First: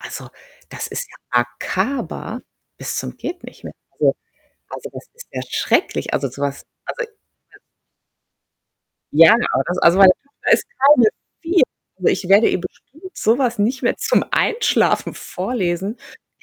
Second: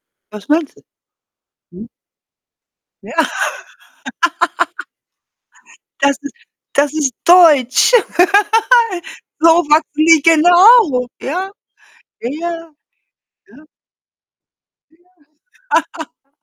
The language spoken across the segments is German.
Also, Was meinst du? das ist ja Mhm. makaber bis Ja. zum Gehtnichtmehr. Also also, das ist ja schrecklich. Das Also, ist so was, das also ist [unintelligible] deutsch. Ja, So aber das was also, meine lie Tochter ist Genau, keine ja. 4. Also, ich Ja, werde ihr ja. bestimmt so was Ja. nicht mehr zum Einschlafen vorlesen,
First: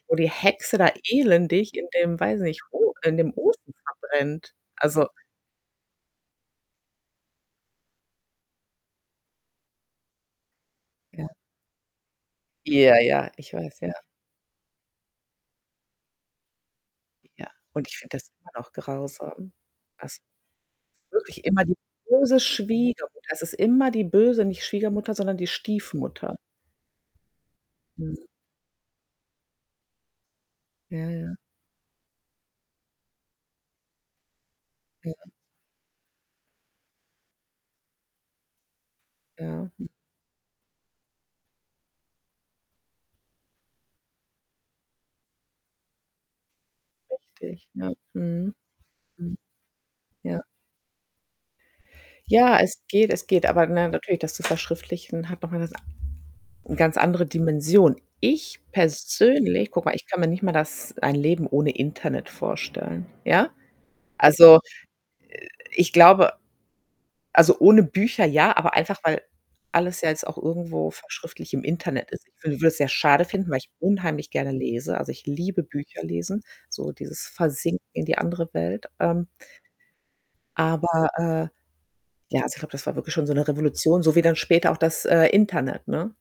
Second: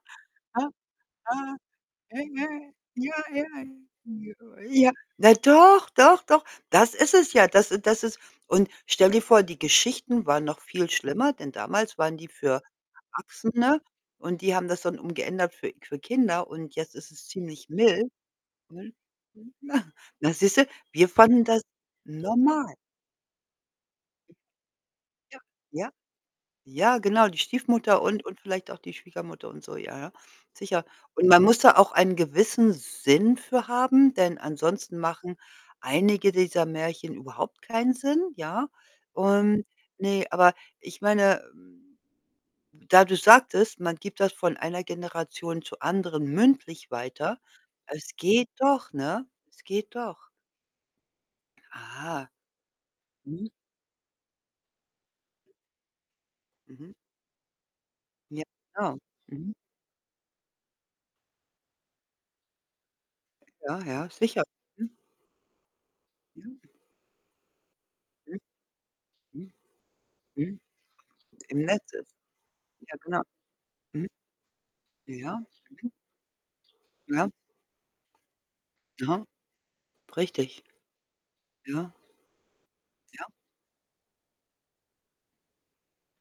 wo die Ja. Hexe da elendig in dem, Ja. weiß ich Ja. nicht, [unintelligible] O in Ja, dem ja. Ofen verbrennt. [unintelligible] Ja. Also Na, doch, doch, doch, das ist es ja. Das das ist und stell dir vor, die Geschichten waren noch viel Ja. schlimmer, denn damals waren die für Ja, ja, ich weiß, Erwachsene, ja. und die haben das dann umgeändert für für Kinder, und jetzt ist es Ja, ziemlich und ich mild. finde das immer noch [unintelligible] grausam. Na, Also, na, siehst du, wir wirklich fanden das immer die böse normal. Schwiegermutter. Es ist immer die böse nicht Schwiegermutter, sondern Ja. die Ja. Stiefmutter. Ja genau, die Stiefmutter und Mhm. und vielleicht auch die Schwiegermutter und so, ja, ja. Sicher, Ja, und ja. man muss da auch einen gewissen Sinn für haben, denn ansonsten Ja. machen einige dieser Märchen überhaupt keinen Sinn, ja? Und Ja. ne, aber ich meine, hm da du sagtest, man gibt das von einer Generation zur anderen mündlich weiter. Richtig, ne? Es geht Mhm, doch, ne? mhm. Es geht doch. Ja. Ah. Ja, es geht es geht, Mhm. aber, ne, natürlich, das zu verschriftlichen hat noch mal 'ne sa Mhm. ganz andere Dimension. Ja Ich klar, mhm. persönlich guck mal, ich kann mir nicht mal das ein Leben ohne Internet vorstellen, ja? Ja, ja, sicher. Also, [unintelligible] ich glaube Ja. also, ohne Bücher Mhm. ja, aber einfach, weil Mhm. alles ja jetzt auch Mhm. irgendwo verschriftlicht Im im Netz Internet ist ist. Ich wü würde es sehr ja, genau. schade finden, weil ich Mhm. unheimlich gerne lese. Also, ich Ja. liebe Mhm. Bücher lesen, so dieses Ja. Versinken in die andere Welt. Aha. Ähm Richtig. aber, äh, Ja. ja, also, ich glaube, das war wirklich schon Ja. so 'ne Revolution, so wie dann später auch das, äh, Internet, ne?